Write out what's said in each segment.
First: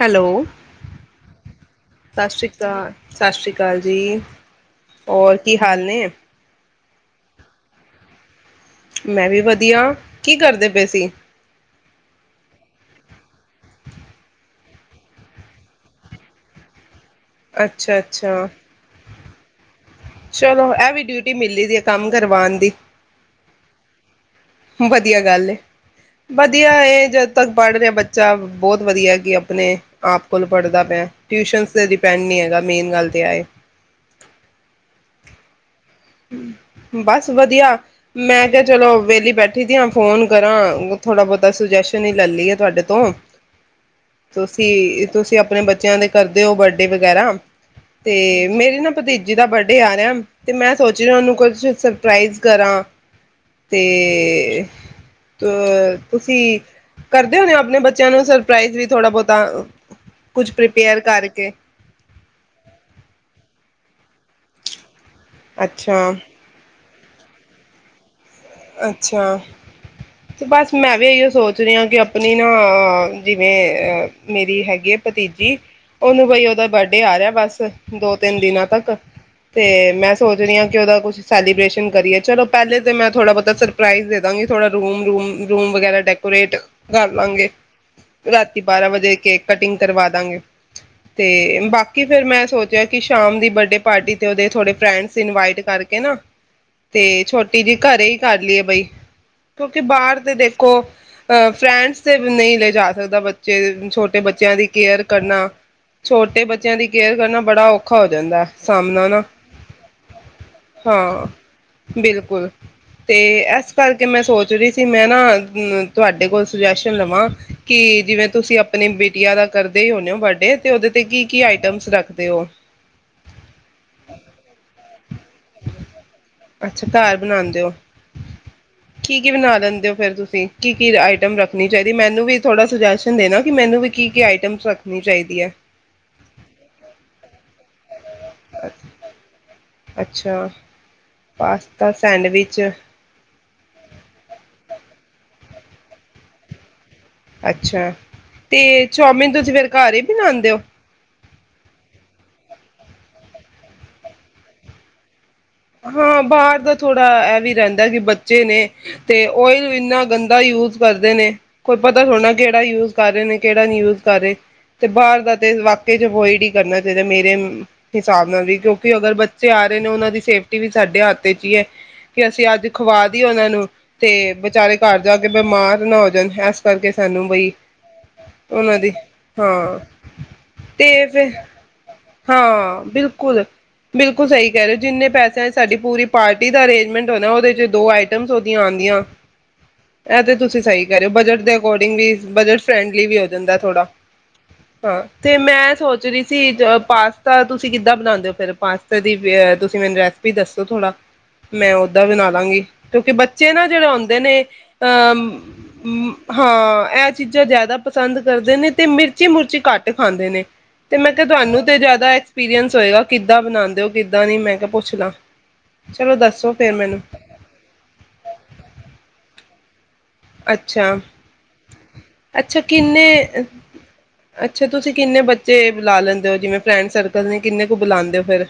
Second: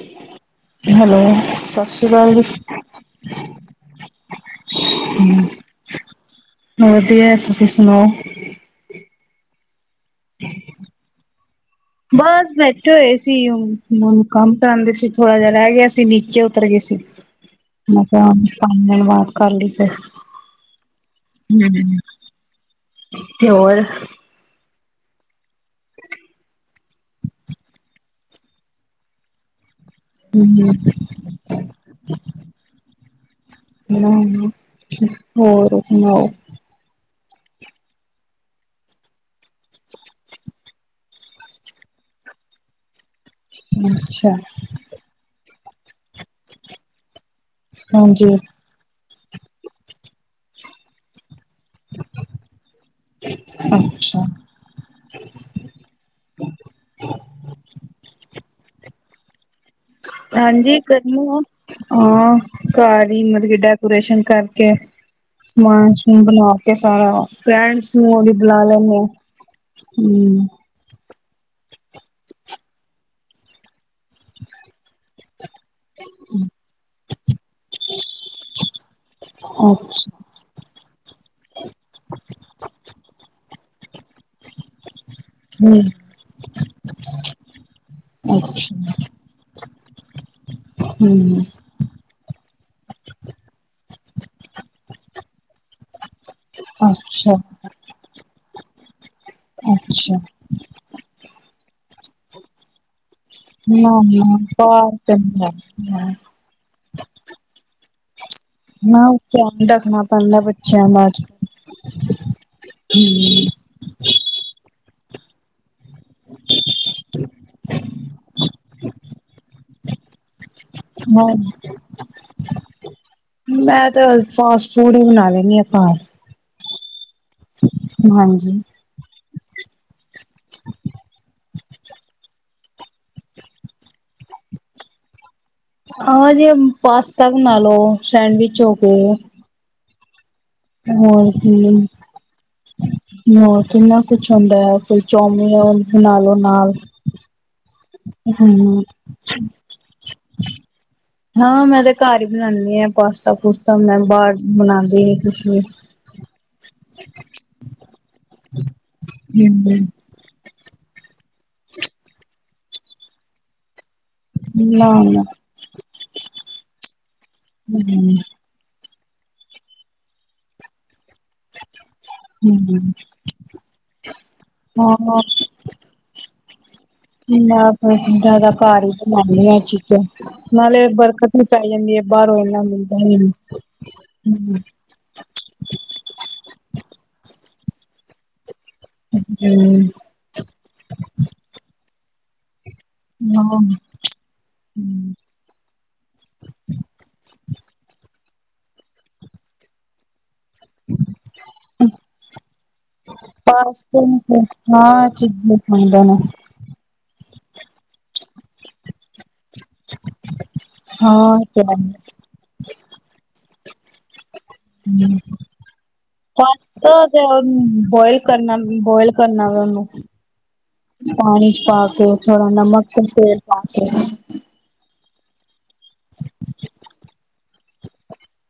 Hello, hello, ਸਤਿ ਸ੍ਰੀ ਅਕਾਲ ਸਤਿ ਸ੍ਰੀ ਅਕਾਲ ਜੀ ਹੋਰ ਕੀ ਹਾਲ ਨੇ, ਵਧੀਆ ਤੁਸੀਂ ਸੁਣਾਓ। ਮੈਂ ਵੀ ਵਧੀਆ। ਕੀ ਕਰਦੇ ਪਏ ਸੀ। ਇਕਠੇ ਹੋਏ ਸੀ, ਕੰਮ ਕਰਨ ਦੇ ਵਿੱਚ ਥੋੜਾ ਜਿਹਾ ਰਹਿ ਗਿਆ ਸੀ ਨੀਚੇ ਉਤਰ ਗਏ ਸੀ। ਅੱਛਾ ਮੈਂ ਅੱਛਾ, ਕਿਹਾਣ ਮਾਫ਼ ਕਰ ਲਈ [unintelligible] ਚਲੋ ਐਵ ਡਿਊਟੀ ਮਲੀ ਦੀ ਹੈ ਕੰਮ ਕਰਵਾਉਣ ਦੀ, ਤੇ ਹੋਰ ਵਧੀਆ ਗੱਲ ਏ ਵਧੀਆ ਇਹ ਜਦੋਂ ਤੱਕ ਪੜ੍ਹ ਰਿਹਾ ਬੱਚਾ ਬਹੁਤ ਵਧੀਆ ਕਿ ਆਪਣੇ, ਇਹ ਆਪ ਕੋਲ ਹੂੰ, ਪੜ੍ਹਦਾ ਪਿਆ ਟਿਊਸ਼ਨ ਤੇ ਡਿਪੈਂਡ ਨਹੀਂ ਹੈਗਾ ਮੇਨ ਗੱਲ ਤੇ ਏ ਹੈ। ਹੋਰ ਨੌ [unintelligible] ਬਸ ਵਧੀਆ ਮੈਂ ਕਿਹਾ ਚਲੋ ਵੇਹਲੀ ਬੈਠੀ ਦੀ ਹਾਂ ਫੋਨ ਕਰਾਂ ਥੋੜ੍ਹਾ ਬਹੁਤਾ ਸੁਜੈਸ਼ਨ ਹੀ ਲੈ ਲਈਏ ਤੁਹਾਡੇ ਤੋਂ। ਅੱਛਾ, ਤੁਸੀਂ-ਤੁਸੀਂ ਆਪਣੇ ਬੱਚੇ ਕਦੇ ਕਰਦੇ ਹੋ ਬਰਡੇ ਵਗੈਰਾ ਤੇ ਹਾਂਜੀ, ਮੇਰੀ ਨਾ ਭਤੀਜੀ ਜਿਦਾ ਬਰਡੇ ਆ ਰਿਹਾ, ਤੇ ਮੈਂ ਸੋਚ ਰੀ ਹਾਂ, ਉਹਨੂੰ ਕੁਝ ਸਰਪਰਾਾਈਜ਼ ਕਰਾਂ। ਤੇ ਅੱਛਾ। ਅ ਤੁਸੀਂ ਕਰਦੇ ਹੋਣੇ ਹੋ, ਆਪਣੇ ਬੱਚਿਆਂ ਨੂੰ ਸਰਪ੍ਰਾਈਜ਼ ਵੀ ਥੋੜਾ ਬਹੁਤਾ। ਕੁਛ ਹਾਂਜੀ, ਪ੍ਰੀਪੇਅਰ ਕਰਨਿਆ ਕਰਕੇ ਹਾਂ ਘਰ ਹੀ ਮਤਲਬ ਕਿ ਡੈਕੋਰੇਸ਼ਨ ਕਰਕੇ। ਅੱਛਾ ਸਮਾਨ-ਸਮੂਨ ਬਣਾ ਕੇ। ਹਾਂ ਫਰੈਂਟਸ ਨੂੰ ਵੀ ਬੁਲਾ ਲੈਂਨੇ ਆ। ਅੱਛਾ, ਤੇ ਹੂੰ, ਬਸ ਮੈਂ ਵੀ ਇਹੋ ਸੋਚ ਰਹੇ ਹਾਂ, ਕਿ ਆਪਣੀ ਨਾ ਜਿਵੇਂ ਮੇਰੀ ਹੈਗੀ ਹੈ, ਭਤੀਜੀ ਉਹਨੂੰ ਬਈ ਉਹਦਾ ਬਰਡੇ ਆ ਰਿਹਾ ਬਸ ਦੋ-ਤਿੰਨ ਦਿਨਾਂ ਤੱਕ ਤੇ ਮੈਂ ਅੱਛਾ, ਸੋਚ ਰਹੀ ਹਾਂ ਕਿ ਉਹਦਾ ਕੁਛ ਸੈਲੀਬ੍ਰੇਸ਼ਨ ਕਰੀਏ ਚਲੋ ਪਹਿਲੇ ਤਾਂ ਮੈਂ ਥੋੜ੍ਹਾ ਬਹੁਤਾ ਸ ਸਰਪਰਾਈਜ ਦੇ ਦਾਂਗੇ ਥੋੜਾ ਰੂਮ ਰੂ ਰੂਮ ਹੂੰ। ਵਗੈਰਾ ਡੈਕੋਰੇਟ ਕਰ ਲਾਂਗੇ, ਰਾਤੀ ਬਾਰਾਂ ਅੱਛਾ ਵਜੇ ਕੇਕ ਕਟਿੰਗ ਕਰਵਾ ਦਾਂਗੇ ਹੂੰ ਤੇ ਬਾਕੀ ਫੇਿਰ ਮੈਂ ਸੋਚ ਕਿ ਸ਼ਾਮ ਦੀ ਬਰਡੇ ਪਾਰਟੀ ਤੇ ਉਹਦੇ ਥੋੜੇ ਫਰੈਂਡਸ ਇਨਵਾਈਟ ਕਰਕੇ ਨਾ ਤੇ ਅੱਛਾ ਛੋਟੀ ਜਿਹੀ ਘਰੇ ਦੀਏ ਬਈ ਕਿਉਂਕਿ ਅੱਛਾ ਬਾਹਰ ਦੇ ਦੇਖੋ ਅ ਫਰੈਂਡਸ ਤੇ ਨਹੀਂ ਲੈ ਜਾ ਸਕਦਾ ਬੱਚਾ ਬੱਚੇ ਨਾ ਛੋਟੇ ਨਾ ਬੱਚਿਆਂ ਦੀ ਬਾਹਰ ਕੇਅਰ ਤੇ ਨੀ ਕਰਨਾ ਲੱਗਦੀਆਂ ਛੋਟੇ ਬੱਚਿਆਂ ਦੀ ਕੇਅਰ ਕਰਨਾ ਬੜਾ ਔਖਾ ਹੋ ਜਾਂਦਾ। ਸਾਹਮਣਾ ਨਾਲ ਨਾ ਧਿਆਨ ਰੱਖਣਾ ਪੈਂਦਾ ਬੱਚਿਆਂ ਦਾ ਅਜ ਹਾਂ ਬਿਲਕੁਲ ਤੇ ਏਸ ਕਰ ਕੇ ਮੈਂ ਸੋਚ ਰਹੀ ਸੀ ਮੈਂ ਨਾ ਕਿ ਤੁਹਾਡੇ ਕੋਲ ਸੁਜੈਸ਼ਨ ਲਵਾਂ ਕਿ ਜਿਵੇਂ ਤੁਸੀਂ ਆਪਣੀ ਬੇਟੀਆਂ ਦਾ ਕਰਦੇ ਹੋਨਾ, ਬਰਡੇ ਤੇ ਉਹਦੇ ਤੇ ਕੱਲ੍ਹ। ਕੀ-ਕੀ ਆਈਟਮਸ ਰੱਖਦੇ ਹੋ? [unintelligible] ਨਾਲ ਅੱਛਾ। ਘਰ ਬਣਾਉਂਦੇ ਹੋ। ਕੀ-ਕੀ ਬਣਾ ਲਿੰਦੇ ਹੋ ਫਿਰ ਤੁਸੀਂ ਕੀ ਕੀ ਆਈਟਮ ਰੱਖਣੀ ਚਾਹੀਦੀ ਮੈਨੂੰ ਵੀ ਥੋੜ੍ਹਾ ਸੁਜੈਸ਼ਨ ਦੇਣਾ ਕਿ ਮੈਨੂੰ ਵੀ ਕੀ-ਕੀ ਆਈਟਮਸ ਰੱਖਣੀ ਚਾਹੀਦੀ ਹੈ? ਆਓ, ਜੇ ਪਾਸਤਾ ਬਣਾ ਲੋ। ਸੈਂਡਵਿਚ ਹੋ ਗਏ। ਅੱਛਾ। ਹੋਰ ਕੀ ਪਾਸਤਾ ਸੈਂਡਵਿਚ ਹੋਰ ਕਿੰਨਾ ਕੁਛ ਹੁੰਦਾ ਹੈ ਕੋਈ ਚੋ ਉਹ ਨਾਲੋਂ ਨਾਲ। ਅੱਛਾ, ਤੇ ਹੂੰ ਚੌਮਿਨ ਤੁਸੀਂ ਫੇਰ ਘਰ ਹੀ ਬਣਾਉਦੇ ਹੋ। ਹਾਂ ਮੈਂ ਤੇ ਘਰ ਹੀ ਬਣਾਉਦੀ ਹਾਂ ਪਾਸਤਾ-ਪੂਸਤਾ ਮੈਂ ਬਾਹਰ ਬਣਾਉਂਦੀ ਨੀ ਕੁਛ ਵੀ ਹਾਂ ਬਾਹਰ ਦਾ ਥੋੜ੍ਹਾ ਇਹ ਵੀ ਰਹਿੰਦਾ ਕਿ ਬੱਚੇ ਨੇ ਤੇ ਓਇਲ ਹੂੰ ਇੰਨਾ ਗੰਦਾ ਯੂਜ ਕਰਦੇ ਨੇ। ਕੋਈ ਪਤਾ ਥੋੜਾ ਨਾ ਕਿਹੜਾ ਯੂਜ਼ ਕਰ ਰਹੇ ਨੇ ਕਿਹੜਾ ਨਿ ਊਜ਼ ਕਰੇ ਨਾ ਨਾ ਤੇ ਬਾਹਰ ਦਾ ਤੇ ਵਾਕਈ ਚ ਇਹਵਾੲਡ ਹੀ ਕਰਨਾ ਚਾਹੀਦਾ, ਮੇਰੇ ਹਿਸਾਬ ਹੂੰ ਨਾਲ ਵੀ ਕਿਉਂਕਿ ਤੇ ਅਗਰ ਬੱਚੇ ਆ ਰਹੇ ਨੇ ਉਹਨਾਂ ਦੀ ਸੇਫਟੀ ਕੀ ਵੀ ਤੋਹਾਡੇ ਹੱਥ ਹੀ ਹੈ ਕਿ ਅਸੀਂ ਅੱਜ ਹੂੰ ਖਵਾ ਦੀਏ ਉਹਨਾਂ ਨੂੰ ਤੇ ਵਿਚਾਰੇ ਹਾਂ ਘਰ ਜਾ ਕੇ ਬਿਮਾਰ ਨਾ ਹੋ ਜਾਣ ਇਸ ਕਰਕੇ ਸਾਨੂੰ ਬਈ ਮੈਂ ਫਿਰ ਜ਼ਿਆਦਾ ਉਹਨਾਂ ਘਰ ਦੀ ਹੀ ਬਣਾਉਣੀ ਹਾਂ ਆ ਚੀਜ਼ਾਂ ਨਾਲੇ ਤੇ ਫਿਰ ਬਰਕਤ ਵੀ ਪੈ ਜਾਂਦੀ ਹੈ ਬਾਹਰੋਂ ਇੰਨਾ ਹਾਂ ਮਿਲਦਾ ਨੀ ਬਿਲਕੁਲ-ਬਿਲਕੁਲ ਸਹੀ ਹੂੰ ਕਹਿ ਰਹੇ ਹੋ ਜਿੰਨੇ ਪੈਸੇ ਆ ਸਾਰੀ ਪੂਰੀ ਪਾਰਟੀ ਦਾ ਅਰੇਂਜਮੈਂਟ ਹੋ ਨਾ ਉਹਦੇ ਚ ਦੋ ਆਈਟਮ ਆਉਂਦੀਆਂ ਇਹ ਤੇ ਤੁਸੀਂ ਸਹੀ ਕਹ ਰਹੋ ਬਜਟ ਦੇ ਅਕੋਰਡਿੰਗ ਵੀ ਬਜਟ ਫਰੈਂਡਲੀ ਵੀ ਹੋ ਜਾਂਦਾ ਹਾਂ ਥੋੜਾ ਹਾਂ ਤੇ ਮੈਂ ਸੋਚ ਰਹੀ ਸੀ ਪਾਸਤਾ ਤੁਸੀਂ ਕਿੱਦਾਂ ਬਣਾਉਂਦੇ ਹੋ ਫੇਿਰ ਪਾਸਤਾ ਦੀ ਤੁਸੀਂ ਮੈਨੂੰ ਰਸ ਵੀ ਦੱਸੋ ਥੋੜਾ ਮੈਂ ਉਹਦਾਂ ਬਣਾ ਲਾਂਗੀ ਕਿਉਂਕਿ ਬੱਚੇ ਨਾ ਜਿਹੜੇ ਪਾਸਤੇ ਆਉਂਦੇ ਨੇ ਨੂੰ ਹਾਂ ਚੀਜ਼ਾਂ ਖਾਂਦੇ ਨੇ ਅਹ ਹਾਂ ਇਹ- ਚੀਜ਼ਾਂ ਜ਼ਿਆਦਾ ਪਸੰਦ ਕਰਦੇ ਨੇ, ਤੇ ਮਿਰਚੀ ਮਿਰਚੀ ਘੱਟ ਖਾਂਦੇ ਨੇ। ਤੇ ਮੈਂ ਕਿਹਾ ਹਾਂ ਤੁਹਾਨੂੰ ਮਤਲਬ ਤੇ ਜ਼ਿਆਦਾ ਐਕਸਪੀਰੀਅੰਸ ਹੋਏਗਾ ਕਿੱਦਾਂ ਬਣਾਦ ਕਿਦਾਂ ਦੀ ਹੂੰ ਫਿਰ ਪਾਸਤਾ ਮੈਨੂੰ [unintelligible] ਬੋਇਲ ਕਰਨਾ ਬੋਇਲ ਕਰਨਾ ਵੇ ਅੱਛਾ [inaudible] ਪਾਣੀ ਚ ਪਾ ਕੇ ਥੋੜਾ ਅੱਛਾ ਨਮਕ ਤੇ ਕਿੰਨੇ ਤੇਲ ਪਾ ਕੇ ਅੱਛਾ ਤੁਸੀਂ ਕਿੰਨੇ ਬੱਚੇ ਬੁਲਾ ਲੈਂਦੇ ਹੋ? ਜਿਵੇਂ ਫਰੈਂਡ ਸਰਕਲ ਨੇ, ਕਿੰਨੇ ਕੁ ਬੁਲਾਉਂਦੇ ਹੋ ਫਿਰ?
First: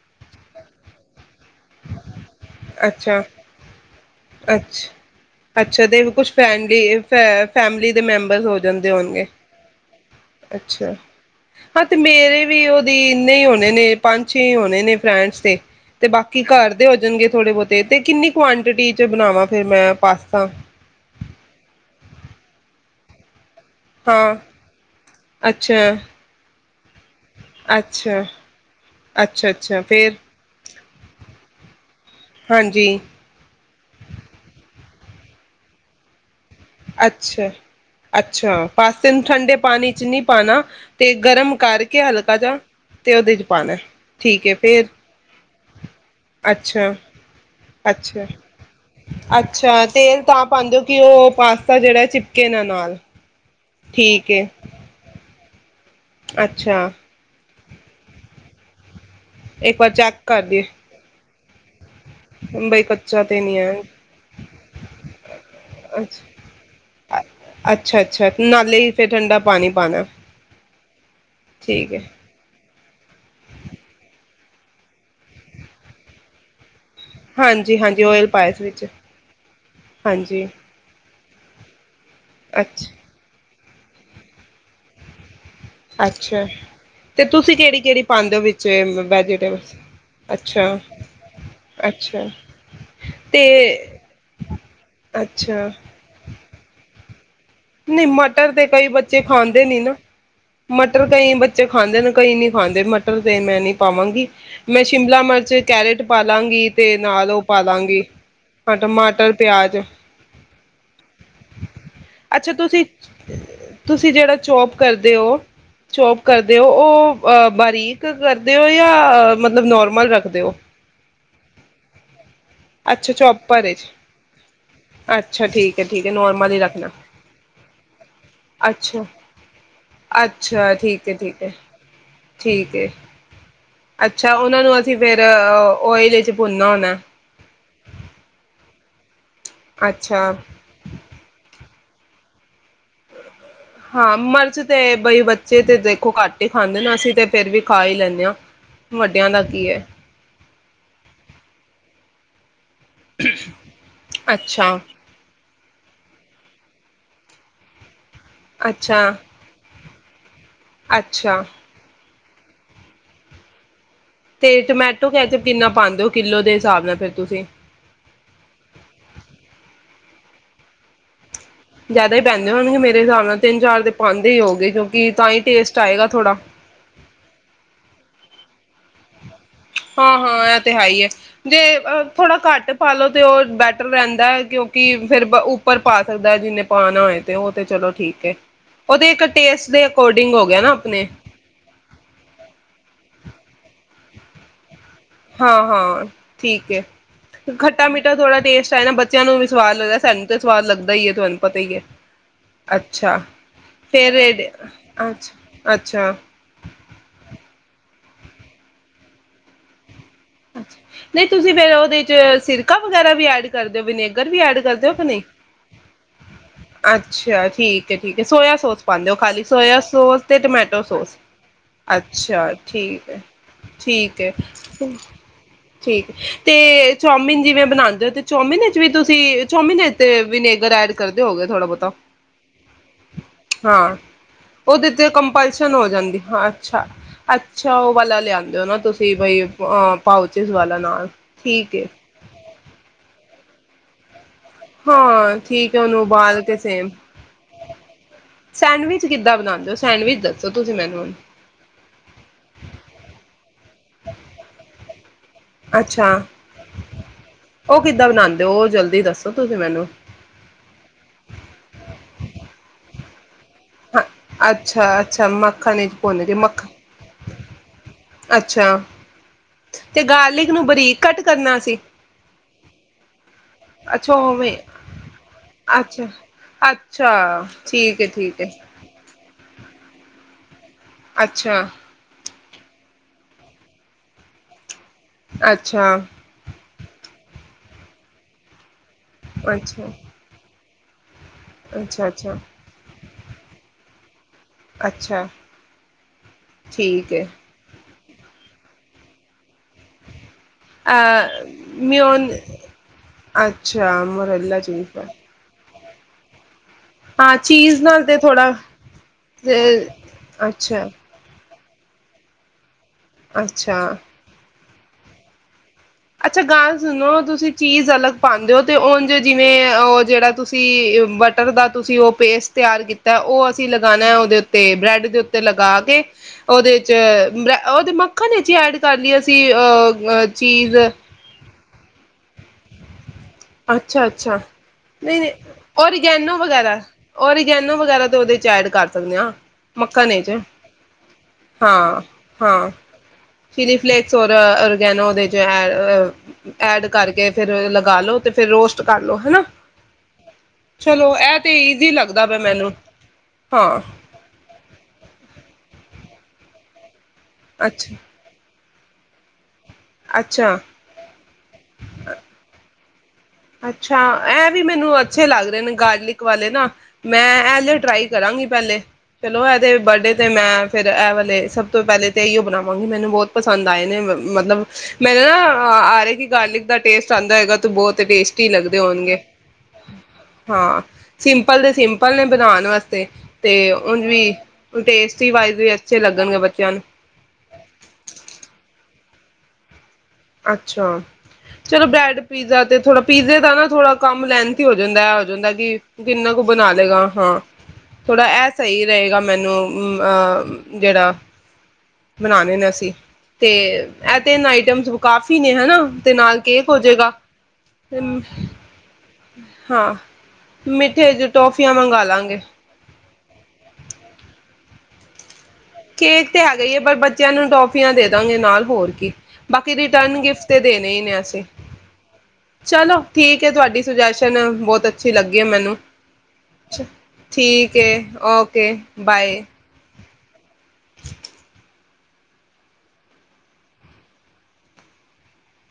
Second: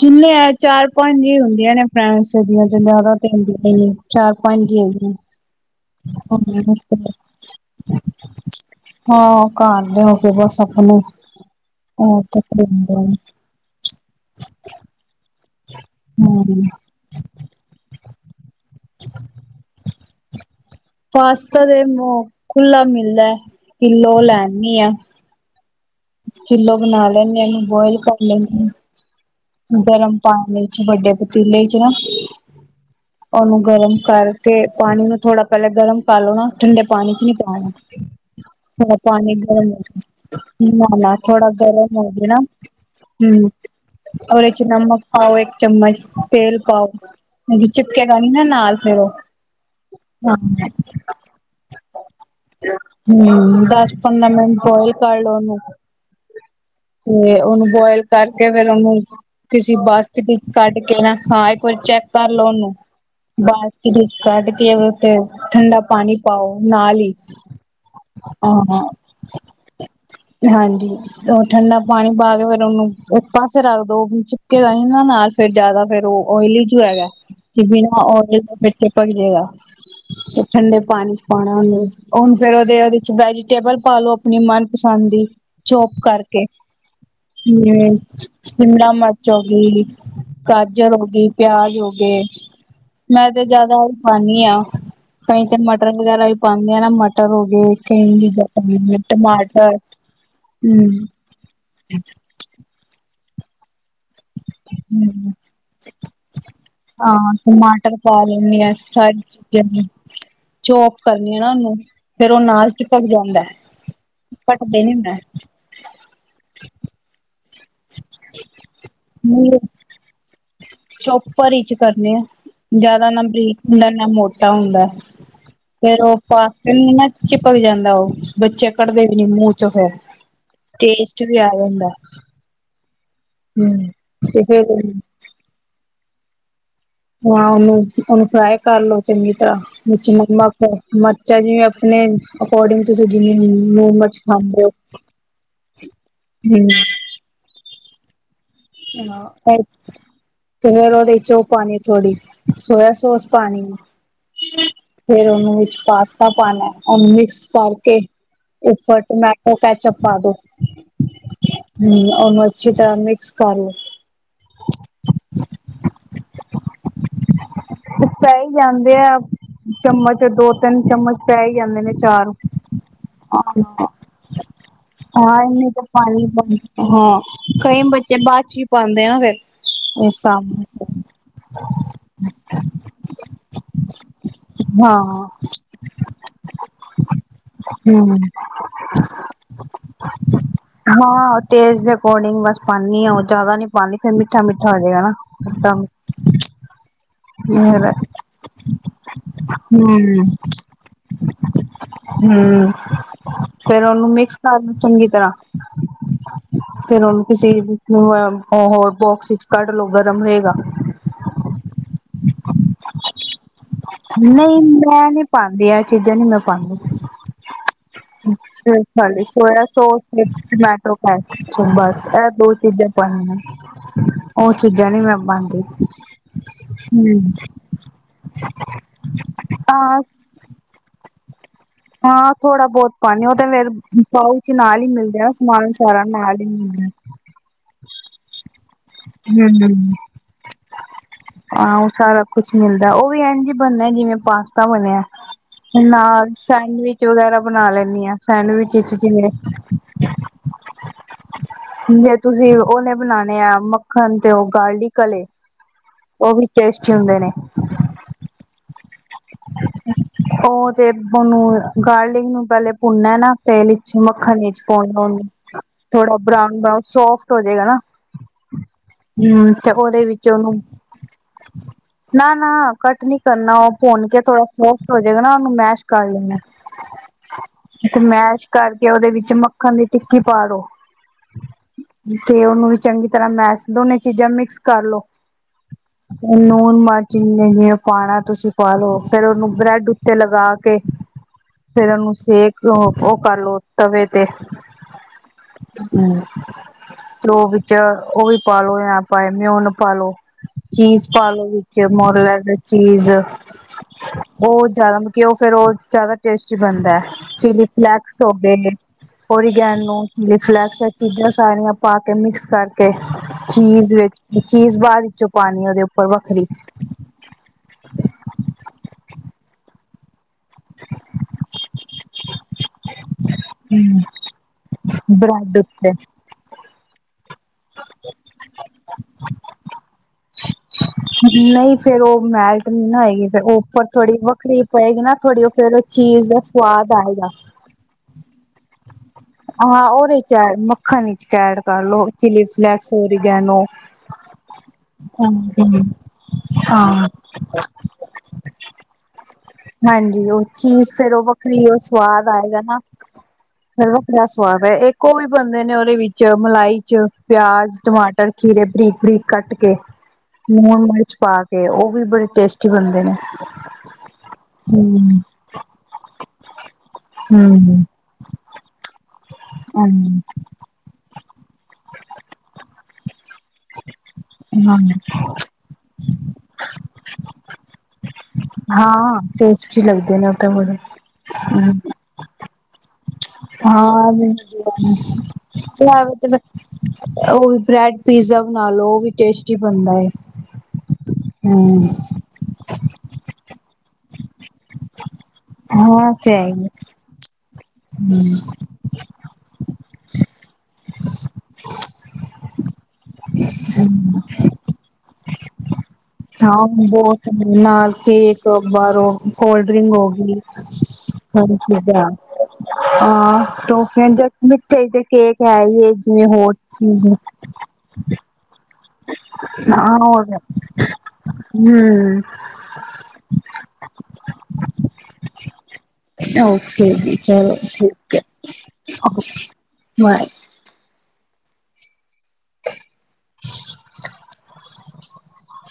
ਜਿੰਨੇ ਹੈ, ਚਾਰ-ਪੰਜ ਹੀ ਹੁੰਦੀਆਂ ਨੇ ਫਰੈਂਡਸ ਹੁੰਦੀਆਂ ਅੱਛਾ ਨੇ ਚਾਰ-ਪੰਜ ਹੀ ਅੱਛਾ ਹੈਗੀਆਂ। ਅੱਛਾ ਤੇ ਕੁਛ ਫੈਮਲੀ ਦੇ ਮੈਂਬਰਸ ਹੋ ਜਾਂਦੇ ਹੋਣਗੇ। ਹਾਂ ਘਰ ਦੇ ਹੋ ਕੇ ਬਸ ਅੱਛਾ ਆਪਣੇ ਹਾਂ ਤੇ ਉਹ ਮੇਰੇ ਵੀ ਉਹਦੀ ਹਮ ਇੰਨੇ ਹੀ ਹੋਣੇ ਨੇ ਪੰਜ ਛੇ ਹੋਣੇ ਨੇ ਫਰੈਂਡਸ ਤੇ, ਤੇ ਬਾਕੀ ਘਰ ਦੇ ਹੋ ਜਾਣਗੇ ਥੋੜੇ ਬਹੁਤੇ, ਤੇ ਕਿੰਨੀ ਕੁਆਂਟਿਟੀ ਚ ਬਣਾਵਾਂ? ਫਿਰ ਮੈਂ ਪਾਸ ਪਾਸਤਾ ਤੇ ਮ ਖੁੱਲਾ ਮਿਲਦਾ ਏ ਕਿਲੋ ਹਾਂ ਲੈ ਆਣੀ ਆ। ਅੱਛਾ ਕਿਲੋ ਬਣਾ ਲੈਂਦੇ ਹਾਂ। ਇਹਨੂੰ ਬੋਇਲ ਕਰ ਅੱਛਾ ਲੈਣੀ ਅੱਛਾ ਅੱਛਾ ਹਾਂ। ਫੇਰ ਗਰਮ ਪਾਣੀ ਚ ਵੱਡੇ ਪਤੀਲੇ ਚ ਨਾ ਹਾਂਜੀ ਉਹਨੂੰ ਗਰਮ ਕਰਕੇ ਪਾਣੀ ਨੂੰ ਥੋੜਾ ਪਹਿਲਾ ਗਰਮ ਕਰਲੋ ਨਾ ਠੰਡੇ ਪਾਣੀ ਚ ਨੀ ਅੱਛਾ ਪੈਣਾ, ਅੱਛਾ ਥੋੜਾ ਪਾਸਤੇ ਨੂੰ ਪਾਣੀ ਠੰਡੇ ਗਰਮ ਹੋ, ਪਾਣੀ ਚ ਨਹੀਂ ਪਾਣਾ ਤੇ ਨਾ-ਨਾ ਥੋੜਾ ਗਰਮ ਕਰਕੇ ਹੋ ਜੇ ਨਾ, ਹਲਕਾ ਜਾ ਤੇ ਉਹਦੇ ਚ ਹੂੰ ਪਾਣਾ ਠੀਕ ਉਹਦੇ ਹੈ ਚ ਫੇਰ ਨਮਕ ਪਾਓ ਇੱਕ ਚਮਚ, ਤੇਲ ਪਾਓ ਅੱਛਾ ਅੱਛਾ, ਅੱਛਾ ਤੇਲ ਤਾਂ ਪਾਉਂਦੇ ਹੋ ਕਿ ਉਹ ਪਾਸ ਤਾ ਜਿਹੜਾ ਚਿਪਕੇ ਨਾ ਨਾਲ ਹੂੰ ਦਸ, ਠੀਕ ਪੰਦਰਾਂ ਏ ਮਿੰਟ ਬੋਇਲ ਕਰ ਲੋ ਉਹ ਨੂੰ ਅੱਛਾ। ਬੋਇਲ ਕਰਕੇ ਫੇਰ ਉਹਨੂੰ ਕਿਸੀ ਇੱਕ ਵਾਰ ਚੈੱਕ ਬਾਸਕਿਟ ਈਚ ਕਰਦੀ ਕੱਢ ਕੇ ਨਾ, ਹਾਂ ਇੱਕ ਵਾਰੀ ਚੈੱਕ ਕਰ ਲਓ ਉਹਨੂੰ। ਬਈ ਕੱਚਾ ਤੇ ਨਹੀਂ ਹੈ ਬਾਸਕਿਟ ਈਚ ਕੱਢ ਕੇ ਓਹਦੇ ਉੱਤੇ ਠੰਡਾ ਪਾਣੀ ਅੱਛਾ ਪਾਓ, ਨਾਲ ਹੀ। ਅੱਛਾ ਅੱਛਾ ਨਾਲੇ ਹਾਂ-ਹਾਂ ਹੀ ਫਿਰ ਠੰਡਾ ਪਾਣੀ ਪਾਉਣਾ ਹਾਂਜੀ, ਉਹ ਠੰਡਾ ਠੀਕ ਹੈ ਪਾਣੀ ਪਾ ਕੇ ਫਿਰ ਉਹਨੂੰ ਇੱਕ ਪਾਸੇ ਰੱਖ ਦੋ ਵਿਚ [unintelligible] ਨਾ ਨਾਲ ਫੇਰ ਜਿਆਦਾ ਫੇਰ ਉਹ ਓਇਲੀ ਕੀ ਹੈਗਾ ਏ? ਹਾਂਜੀ ਹਾਂਜੀ ਬਿਨਾਂ ਓਇਲ ਪਾਇਆ ਦੇ ਸੀ ਵਿੱਚ ਚਿਪਕ ਜੇਗਾ, ਤੇ ਹਾਂਜੀ ਠੰਡੇ ਪਾਣੀ ਚ ਪਾਣਾ ਉਹਨੇ, ਹੁਣ ਫੇਰ ਉਹਦੇ-ਉਹਦੇ ਅੱਛਾ ਚ ਬਹਿ ਟੇਬਲ ਪਾ ਲੋ ਆਪਣੀ ਮਨਪਸੰਦ ਦੀ। ਚੋਪ ਕਰਕੇ ਅੱਛਾ ਤੇ ਤੁਸੀਂ ਕਿਹੜੀ [unintelligible] ਕਿਹੜੀ ਪਾਉਂਦੇ ਹੋ ਵਿੱਚ ਸਿਮਲਾ ਮਰਚ ਹੋ ਵੈਜੀਟੇਬਲਸ ਗਈ, ਅੱਛਾ ਗਾਜਰ ਹੋ ਗਈ, ਪਿਆਜ ਹੋ ਗਏ। ਅੱਛਾ ਮੈਂ ਤੇ ਜਿਆਦਾ ਖਾਣੀ ਹਾਂ। ਕਈ ਤੇ ਅੱਛਾ ਮਟਰ ਵਗੈਰਾ ਪਾਉਦੇ ਆ ਨਾ ਮਟਰ ਹੋ ਗਏ ਨਹੀਂ ਕਈ ਚੀਜ਼ਾਂ ਮਟਰ ਤੇ ਪਾਂਦੇ ਕਈ ਨੇ ਬੱਚੇ ਖਾਂਦੇ ਟਮਾਟਰ ਨੀ ਨਾ, ਹੂੰ ਮਟਰ ਕਈ ਬੱਚੇ ਖਾਂਦੇ ਨੇ, ਕਈ ਨਹੀਂ ਖਾਂਦੇ ਮਟਰ ਮਟਰ ਤੇ ਮੈਂ ਨੀ ਪਾਵਾਂਗੀ। ਮੈਂ ਸ਼ਿਮਲਾ ਹੂੰ, ਮਿਰਚ ਕੈਰਟ ਪਾ ਲਾਂਗੀ ਤੇ ਨਾਲ ਹਾਂ ਉਹ ਪਾ ਟਮਾਟਰ ਲਾਂਗੀ। ਪਾ ਲੈਣੀ ਆ [unintelligible] ਹਾਂ ਟਮਾਟਰ ਚੀਜ਼ਾਂ ਪਿਆਜ ਨੀ, ਚੋਪ ਕਰਨੀ ਆ ਨਾ ਉਹਨੂੰ ਫੇਰ ਉਹ ਅੱਛਾ ਨਾਲ ਤੁਸੀਂ ਚਿਪਕ ਜਾਂਦਾ ਐ। ਤੁਸੀਂ ਜਿਹੜਾ ਚੋਪ ਕੱਟਦੇ ਨੀ ਕਰਦੇ ਹੋ ਚੋਪ ਕਰਦੇ ਹੋ ਉਹ ਆ ਬਾਰੀਕ ਕਰਦੇ ਹੋ ਜਾਂ ਮੈਂ ਮਤਲਬ ਨੋਰਮਲ ਰੱਖਦੇ ਹੋ ਚੋਪਰ ਵਿਚ ਕਰਨੇ ਆ ਜਿਆਦਾ ਅੱਛਾ ਨਾ ਬਰੀਕ ਚੋਪਰ ਏ ਹੁੰਦਾ ਨਾ ਮੋਟਾ ਹੁੰਦਾ ਅੱਛਾ ਠੀਕ ਹੈ ਠੀਕ ਹੈ ਨੋਰਮਲ ਹੀ ਰੱਖਣਾ। ਕ ਜਾਂਦਾ ਉਹ ਬੱਚੇ ਅੱਛਾ। ਕੱਢਦੇ ਵੀ ਨੀ ਮੂੰਹ ਚੋਂ ਫੇਰ ਅੱਛਾ ਠੀਕ ਹੈ ਟੇਸਟ ਵੀ ਠੀਕ ਆ ਹੈ ਜਾਂਦਾ। ਠੀਕ। ਤੇ ਹੂੰ ਅੱਛਾ ਤੇ ਉਹਨਾਂ ਫੇਰ ਨੂੰ ਅਸੀਂ ਫੇਰ ਆ ਉਹ ਇਹਦੇ ਚ ਭੁੰਨਨਾ ਆ ਹਾਂ ਉਹਨੂੰ ਉਹਨੂੰ ਫਰਾਏ ਕਰ ਲੋ ਚੰਗੀ ਤਰ੍ਹਾਂ ਵਿੱਚ ਅੱਛਾ। ਨਮਕ ਮਰਚਾ ਜਿਵੇਂ ਅਕੋਰਡਿੰਗ ਤੁਸੀਂ ਜਿਵੇਂ ਹੂੰ ਹਾਂ ਮਰਚ ਤੇ ਬਈ ਬੱਚੇ ਤੇ ਦੇਖੋ ਘੱਟ ਹੀ ਖਾਂਦੇ ਨਾ ਅਸੀਂ ਤੇ ਫੇਰ ਵੀ ਖਾਈ ਲੈਂਦੇ ਹਾਂ ਵੱਡਿਆਂ ਦਾ ਹਾਂ ਕੀ ਹੈ ਤੇ ਫਰ ਉਹਦੇ ਚੋ ਪਾਣੀ ਥੋੜੀ ਸੋਇਆ ਸੋਸ ਪਾਣੀ ਆ ਅੱਛਾ ਫੇਰ ਉਹਨੂੰ ਪਾਸਤਾ ਪਾਣਾ ਉਹ ਮਿਕਸ ਕਰਕੇ ਅੱਛਾ ਉਪਰ ਟਮੈਟੋ ਕੈਚਅਪ ਪਾ ਦੋ ਅੱਛਾ ਉਹ ਨੂੰ ਅੱਛੀ ਤਰ੍ਹਾ ਮਿਕਸ ਕਰ ਲੋ। ਤੇ ਟਮੈਟੋ ਕੈਚਅਪ ਕਿੰਨਾ ਪਾਂਦੇ ਹੋ ਕਿੱਲੋ ਦੇ ਹਿਸਾਬ ਨਾਲ ਫਿਰ ਤੁਸੀਂ ਪੈ ਹੀ ਜਾਂਦੇ ਆ ਚਮਚ ਦੋ ਤਿੰਨ ਚਮਚ ਪੈ ਹੀ ਜਾਂਦੇ ਨੇ ਜ਼ਿਆਦਾ ਹੀ ਚਾਰ ਪੈਂਦੇ ਹੋਣਗੇ ਮੇਰੇ ਹਿਸਾਬ ਨਾਲ ਤਿੰਨ ਚਾਰ ਦੇ ਪਾਉਂਦੇ ਹੀ ਹੋਗੇ ਕਿਉਂਕਿ ਤਾਂ ਹਾਂ ਹੀ ਇਨੀ ਟੇਸਟ ਤਾਂ ਆਏਗਾ ਪਾਣੀ ਥੋੜਾ ਹਾਂ ਕਈ ਬੱਚੇ ਬਾਅਦ ਚ ਪਾਂਦੇ ਆ ਫਿਰ ਹਾਂ ਹਾਂ ਇਹ ਤੇ ਹੈ ਹੀ ਹੈ ਜੇ ਥੋੜਾ ਘੱਟ ਪਾਲੋ ਤੇ ਉਹ ਬੈਟਰ ਰਹਿੰਦਾ ਹੈ ਕਿਉਂਕਿ ਫਿਰ ਹਾਂ ਉਪਰ ਪਾ ਸਕਦਾ ਜਿੰਨੇ ਪਾ ਨਾ ਹੋਏ ਤੇ ਉਹ ਤੇ ਚਲੋ ਹੂੰ ਠੀਕ ਹੈ ਉਹ ਤੇ ਇੱਕ ਟੇਸਟ ਦੇ ਅਕੋਰਡਿੰਗ ਹੋ ਗਿਆ ਨਾ ਆਪਣੇ ਹਾਂ ਟੇਸਟ ਦੇ ਫੇਰ ਮਿੱਠਾ ਮਿੱਠਾ ਹੋ ਜੇ ਗਾਾ ਹਾਂ-ਹਾਂ ਠੀਕ ਹੈ ਖੱਟਾ ਮੀਠਾ ਥੋੜਾ ਟੇਸਟ ਹੈ ਨਾ ਬੱਚਿਆਂ ਨੂੰ ਵੀ ਸਵਾਦ ਲੱਗਦਾ ਹੂੰ ਸਾਨੂੰ ਤੇ ਸਵਾਦ ਲੱਗਦਾ ਹੀ ਹੈ ਤੁਹਾਨੂੰ ਪਤਾ ਹੀ ਹੈ ਹੂੰ ਅੱਛਾ ਉਹਨੂੰ ਫੇਰ ਮਿਕਸ ਕਰ ਲੋ ਚੰਗੀ ਅੱਛ ਤਰ੍ਹਾਂ ਅੱਛਾ ਫੇਰ ਉਹਨੂੰ ਕਿਸੇ ਹੋਰ ਬੋਕਸ ਚ ਕੱਢ ਲੋ ਗਰਮ ਰਹੇਗਾ ਨਹੀਂ ਤੁਸੀਂ ਫਿਰ ਉਹਦੇ 'ਚ ਸਿਰਕਾ ਵਗੈਰਾ ਵੀ ਐਡ ਕਰ ਦਿਓ ਵਿਨੇਗਰ ਵੀ ਐਡ ਨਹੀਂ ਕਰ ਦਿਓ ਕਿ ਮੈਂ ਨਹੀਂ ਨੀ ਪਾਂਦੀ ਇਹ ਅੱਛਾ ਠੀਕ ਹੈ ਠੀਕ ਹੈ ਸੋਇਆ ਸੋਸ ਪਾਉਂਦੇ ਹੋ ਖ਼ਾਲੀ ਖਾਲੀ ਸੋਇਆ ਸੋਸ ਤੇ ਟਮੈਟੋ ਸੋਸ। ਬਸ, ਬਸ ਇਹ ਦੋ ਅੱਛਾ ਚੀਜ਼ਾਂ ਠੀਕ ਹੈ ਪਾਣੀ ਆ ਠੀਕ ਹੈ। ਉਹ ਚੀਜ਼ਾਂ ਨੀ ਮੈਂ ਪਾਂਦੀ ਠੀਕ ਤੇ ਹੂੰ ਚੌਮਿਨ ਜਿਵੇਂ ਬਣਾਉਂਦੇ ਹੋ ਤੇ ਚੌਮਿਨ ਵਿਚ ਵੀ ਤੁਸੀਂ ਚੌਮਿਨ ਵਿੱਚ ਤੇ ਆਸ ਵਿਨੇਗਰ ਐਡ ਕਰਦੇ ਹੋਗੇ ਥੋੜਾ ਬਹੁਤਾ। ਹਾਂ, ਥੋੜਾ ਬਹੁਤ ਪਾਉਣੀ ਉਹ ਤਾਂ ਫਿਰ ਹਾਂ ਪਾਊਚ ਨਾਲ ਹੀ ਉਹਦੇ ਤੇ ਮਿਲਦੇ ਨਾ ਸਮਾਨ ਕੰਪਲਸ਼ਨ ਹੋ ਸਾਰਾ ਜਾਂਦੀ ਨਾਲ ਹਾਂ ਹੀ ਅੱਛਾ ਮਿਲਦਾ ਅੱਛਾ ਉਹ ਵਾਲਾ ਲਿਆਂਦੇ ਹੋ ਨਾ ਤੁਸੀਂ ਬਈ,,, ਹੂੰ। ਅ ਪਾਊਚਿਸ ਵਾਲਾ ਨਾਲ ਠੀਕ ਹਾਂ, ਏ ਉਹ ਸਾਰਾ ਕੁਛ ਮਿਲਦਾ ਉਹ ਵੀ ਐਂਜ ਬਣਨਾ ਜਿਵੇਂ ਪਾਸ ਤਾ ਬਣਿਆ, ਹਾਂ ਠੀਕ ਹੈ ਉਹਨੂੰ ਨਾਲ ਉਬਾਲ ਕੇ ਸੇਮ ਸੈਂਡਵਿਚ ਵਗੈਰਾ, ਬਣਾ ਲੈਂਦੀ ਆ ਸੈਂਡਵਿਚ ਵਿੱਚ ਜਿਵੇਂ ਕਿੱਦਾਂ ਬਣਾਉਂਦੇ ਹੋ ਸੈਂਡਵਿਚ ਦੱਸੋ ਤੁਸੀਂ ਮੈਨੂੰ ਹੁਣ ਜੇ ਤੁਸੀਂ ਉਹ ਲੇ ਬਣਾਉਣੇ ਆ ਮ [inaudible] ਹੰਡੀ ਕਲੇ ਅੱਛਾ! ਉਹ ਕਿੱਦਾਂ ਬਣਾਉਂਦੇ ਓ, ਉਹ ਜਲਦੀ ਦੱਸੋ ਤੁਸੀਂ ਮੈਨੂੰ ਉਹ ਤੇ ਉਹਨੂੰ ਗਾਰਲਿੰਗ ਨੂੰ ਪਹਿਲੇ ਭੁੰਨਨਾ ਨਾ ਤੇਲ ਵਿੱਚ ਹਾਂ, ਮੱਖਣ ਚ ਅੱਛਾ ਪਾਉਣਾ ਉਹਨੂੰ ਅੱਛਾ ਮੱਖਣ ਵਿੱਚ ਥੋੜ੍ਹਾ ਭੁੰਨ ਕੇ ਬਰਾਨ ਮੱਖਣ ਬਰਾਊਨ ਸੋਫਟ ਹੋਜੇਗਾ ਨਾ ਅੱਛਾ ਹਮ ਤੇ ਉਹਦੇ ਵਿੱਚ ਗਾਰਲਿਕ ਉਹਨੂੰ ਨੂੰ ਬਰੀਕ ਕੱਟ ਕਰਨਾ ਸੀ ਨਾ, ਨਾ, ਕੱਟ ਨੀ ਕਰਨਾ ਉਹ ਭੁੰਨ ਅੱਛਾ ਕੇ ਥੋੜਾ ਉਵੇਂ ਸੋਫਟ ਹੋ ਜਾਏਗਾ ਨਾ ਉਹਨੂੰ ਮੈਸ਼ ਕਰ ਅੱਛਾ ਲੈਣਾ ਅੱਛਾ ਤੇ ਠੀਕ ਹੈ ਠੀਕ ਮੈਸ਼ ਹੈ ਕਰਕੇ ਉਹਦੇ ਵਿੱਚ ਮੱਖਣ ਦੀ ਟਿੱਕੀ ਪਾ ਦਿਉ ਅੱਛਾ ਤੇ ਉਹਨੂੰ ਵੀ ਚੰਗੀ ਤਰ੍ਹਾਂ ਮੈਸ ਦੋਨੇ ਚੀਜ਼ਾਂ ਮਿਕਸ ਕਰਲੋ ਅੱਛਾ ਲੂਣ ਮਰਚੀ ਨਹੀਂ ਨਹੀਂ ਉਹ ਪਾਉਣਾ ਤੁਸੀਂ ਪਾ ਲਉ ਫੇਰ ਉਹਨੂੰ ਅੱਛਾ, ਬ੍ਰੈਡ ਉੱਤੇ ਲਗਾ ਕੇ ਕੇ ਫੇਰ ਅੱਛਾ, ਉਹਨੂੰ ਅੱਛਾ, ਸੇਕ ਲਉ ਉਹ ਕਰ ਲਓ, ਤਵੇ ਤੇ, ਅੱਛਾ ਠੀਕ ਹੈ। ਸਲੋ ਵਿੱਚ ਉਹ ਵੀ ਪਾ ਲੋ ਐ ਪਾਏ ਮਿਓਹਨ ਪਾ ਲੋ ਚੀਜ਼ ਪਾ ਅ ਲੋ ਵਿੱਚ ਮਿਓਨ ਮੋਰਲਾਜ ਚੀਜ਼ ਅੱਛਾ, ਮੋਰਲਾ ਚੀਜ਼ ਹੈ। ਬਹੁਤ ਜ਼ਿਆਦਾ ਟੇਸਟੀ ੳ ਬਣਦਾ, ਚਿਲੀ ਚੀਜ਼ ਨਾਲ ਤੇ ਫਲੈਕਸ, ਹੋ ਥੋੜਾ ਗਏ ਤੇ- ਓਰੀਗੈਨੋ, ਚਿਲੀ ਫਲੈਕਸ, ਅੱਛਾ, ਇਹ ਚੀਜ਼ਾਂ ਸਾਰੀਆਂ ਪਾ ਕੇ ਮਿਕਸ ਕਰਕੇ ਅੱਛਾ, ਚੀਜ਼ ਵਿੱਚ ਚੀਜ਼ ਬਾਅਦ ਵਿੱਚੋਂ ਪਾਣੀ ਉਹਦੇ ਉੱਪਰ ਅੱਛਾ ਵੱਖਰੀ ਗੱਲ ਸੁਣੋ ਤੁਸੀਂ ਚੀਜ਼ ਅਲੱਗ ਪਾਉਂਦੇ ਹੋ? ਤੇ ਉਝ ਜਿਵੇਂ ਉਹ ਜਿਹੜਾ ਤੁਸੀਂ ਬਟਰ ਦਾ ਤੁਸੀਂ ਉਹ ਪੇਸਟ ਤਿਆਰ ਕੀਤਾ ਉਹ ਅਸੀਂ ਲਗਾਣਾ ਉਹਦੇ ਉੱਤੇ ਬ੍ਰੈਡ ਦੇ ਉੱਤੇ ਲਗਾ ਕੇ ਉਹਦੇ ਚ ਉਹਦੇ ਮੱਕਣ ਵਿੱਚ ਹੀ ਐਡ ਕਰਨੀ ਅਸੀਂ ਆ ਚੀਜ਼ ਨਹੀਂ ਫੇਰ ਉਹ ਮੈਲਟ ਨਹੀਂ ਨਾ ਹੋਏਗੀ ਫੇਰ ਉੱਪਰ ਥੋੜ੍ਹੀ ਅੱਛਾ-ਅੱਛਾ ਵੱਖਰੀ ਪਏਗੀ ਨਾ ਨਹੀਂ-ਨਹੀਂ ਥੋੜੀ ਫੇਰ ਉਹ ਚੀਜ਼ ਓਰੀਗੈਨੋ ਦਾ ਵਗੈਰਾ ਸਵਾਦ ਆਏਗਾ। ਓਰੀਗੈਨੋ ਵਗੈਰਾ ਉਹਦੇ ਚ ਐਡ ਕਰ ਸਕਦੇ ਹਾਂ। ਹਾਂ ਮੱਖਣ ਉਹਦੇ ਇਚ ਚ ਐ ਮੱਖਣ ਚ ਐਡ ਕਰ ਲੋ ਚਿਲੀ ਹਾਂ-ਹਾਂ ਫਲੈਕਸ ਹੋ ਰੀ ਚਿਲੀ ਫਲੇਕਸ ਔਰ ਔਰੀਗੈਨੋ ਉਹਦੇ ਚ ਐਡ ਹਾਂ ਕਰਕੇ ਫਿਰ ਲਗਾ ਲੋ ਤੇ ਫਿਰ ਰੋਸਟ ਕਰ ਲੋ ਹਨਾ ਹਾਂਜੀ ਉਹ ਚੀਜ਼ ਫੇਰ ਚਲੋ ਉਹ ਇਹ ਤੇ ਵੱਖਰੀ ਉਹ ਈਜ਼ੀ ਲੱਗਦਾ ਸਵਾਦ ਪਿਆ ਆਏਗਾ ਮੈਨੂੰ ਨਾ ਹਾਂ ਫਿਰ ਵੱਖਰਾ ਸਵਾਦ ਹੈ ਇੱਕ ਉਹ ਵੀ ਬਣਦੇ ਨੇ ਵਿੱਚ ਮਲਾਈ ਚ ਪਿਆਜ਼ ਟਮਾਟਰ ਖੀਰੇ ਬਰੀਕ ਬਰੀਕ ਕੱਟ ਕੇ ਅੱਛਾ-ਅੱਛਾ ਲੂਣ ਮਿਰਚ ਪਾ ਕੇ ਉਹ ਵੀ ਬੜੇ ਟੇਸਟੀ ਬਣਦੇ ਜ ਅੱਛਾ ਐ ਵੀ ਮੈਨੂੰ ਅੱਛੇ ਲੱਗ ਰਹੇ ਨੇ ਗਾਰਲਿਕ ਵਾਲੇ ਨਾ ਮੈਂ ਇਹਲੇ ਹਮ ਟਰਾਈ ਕਰਾਂਗੀ ਪਹਿਲੇ ਚਲੋ ਇਹਦੇ ਬਡੇ ਹਮ ਤੇ ਮੈਂ ਫਿਰ ਐ ਵਾਲੀ ਸਭ ਤੋਂ ਪਹਿਲੇ ਤੇ ਇਹੀਓ ਬਣਾਵਾਂਗੇ ਮੈਨੂੰ ਬਹੁਤ ਪਸੰਦ ਆਏ ਨੇ ਮਤਲਬ ਹਾਂ ਮੈਨੂੰ ਨਾ ਆ ਰਹਾ ਕਿ ਗਾਰਲਿਕ ਦਾ ਟੇਸਟ ਆਂਦਾ ਹੈਗਾ ਤੇ ਬਹੁਤ ਵੇਸ ਹਾਂ ਟੇਸਟੀ ਲੱਗਦੇ ਨੇ ਉਹ ਬੜੇ ਹੂੰ ਨਮਸਤੇ ਹਾਂ ਮੈਨੂੰ ਵਾਈਜ਼ ਵੀ ਅੱਛੇ ਲੱਗਣਗੇ ਬੱਚਿਆਂ ਨੂੰ ਉਹ ਵੀ ਬ੍ਰੈਡ ਪੀਜ਼ਾ ਬਣਾ ਲੋ ਉਹ ਵੀ ਟੇਸਟੀ ਬਣਦਾ ਵੈ ਅੱਛਾ ਚਲੋ ਬ੍ਰੈਡ ਪੀਜ਼ਾ ਤੇ ਥੋੜਾ ਪੀਜ਼ੇ ਦਾ ਨਾ ਥੋੜਾ ਕੰਮ ਲੈਂਨਥੀ ਹੋ ਜਾਂਦਾ ਏ ਫਿਰ ਹੁੰਦਾ ਕਿ, ਹਾਂ ਕਿੰਨਾ ਤੇ ਕੁ ਹੈ ਹੀ ਬਣਾ ਲਏਗਾ ਹਾਂ ਥੋੜਾ, ਇਹ ਸਹੀ ਰਹੇਗਾ ਮੈਨੂੰ ਅ, ਹਾਂ, ਜਿਹੜਾ ਬਣਾਉਣੇ ਨੇ ਅਸੀਂ ਤੇ, ਇਹ ਤਿੰਨ ਆਈਟਮ ਕਾਫ਼ੀ ਨੇ ਹਨਾ ਤੇ ਨਾਲ ਹਾਂ, ਕੇਕ ਹੋ ਜਾਏਗਾ ਬਹੁਤ ਨਾਲ ਕੇਕ ਬਾਹਰੋਂ ਕੋਲਡ ਹਾਂ ਡਰਿੰਕ ਹੋ ਗਈ, ਮਿੱਠੇ ਚ ਹਰ ਟੋਫੀਆਂ ਮੰਗਵਾ ਚੀਜ਼ਾਂ, ਲਾਂਗੇ ਹਾਂ, ਟੋਫੀਆਂ ਜਸਟ ਠ ਦੇਖੇ [unintelligible] ਕੇਕ ਤੇ ਹੈਗਾ ਹੀ ਹੈ, ਪਰ ਬੱਚਿਆਂ ਨੂੰ ਟੋਫੀਆਂ ਦੇ ਦਾਂਗੇ ਨਾਲ ਹੋਰ ਬਾਕੀ ਨਾ ਰਿਟਰਨ ਹੋਰ ਗਿਫਟ ਤਾਂ ਦੇਣੇ ਹੀ ਨੇ ਅਸੀਂ, ਹਮ ਚਲੋ ਠੀਕ ਹੈ ਤੁਹਾਡੀ ਸੁਜੈਸ਼ਨ ਬਹੁਤ ਅੱਛੀ ਲੱਗੀ ਹੈ ਮੈਨੂੰ, ਓਕੇ ਜੀ ਚਲੋ ਠੀਕ ਹੈ, ਓਕੇ ਬਾਏ ਬਾਏ [inaudible]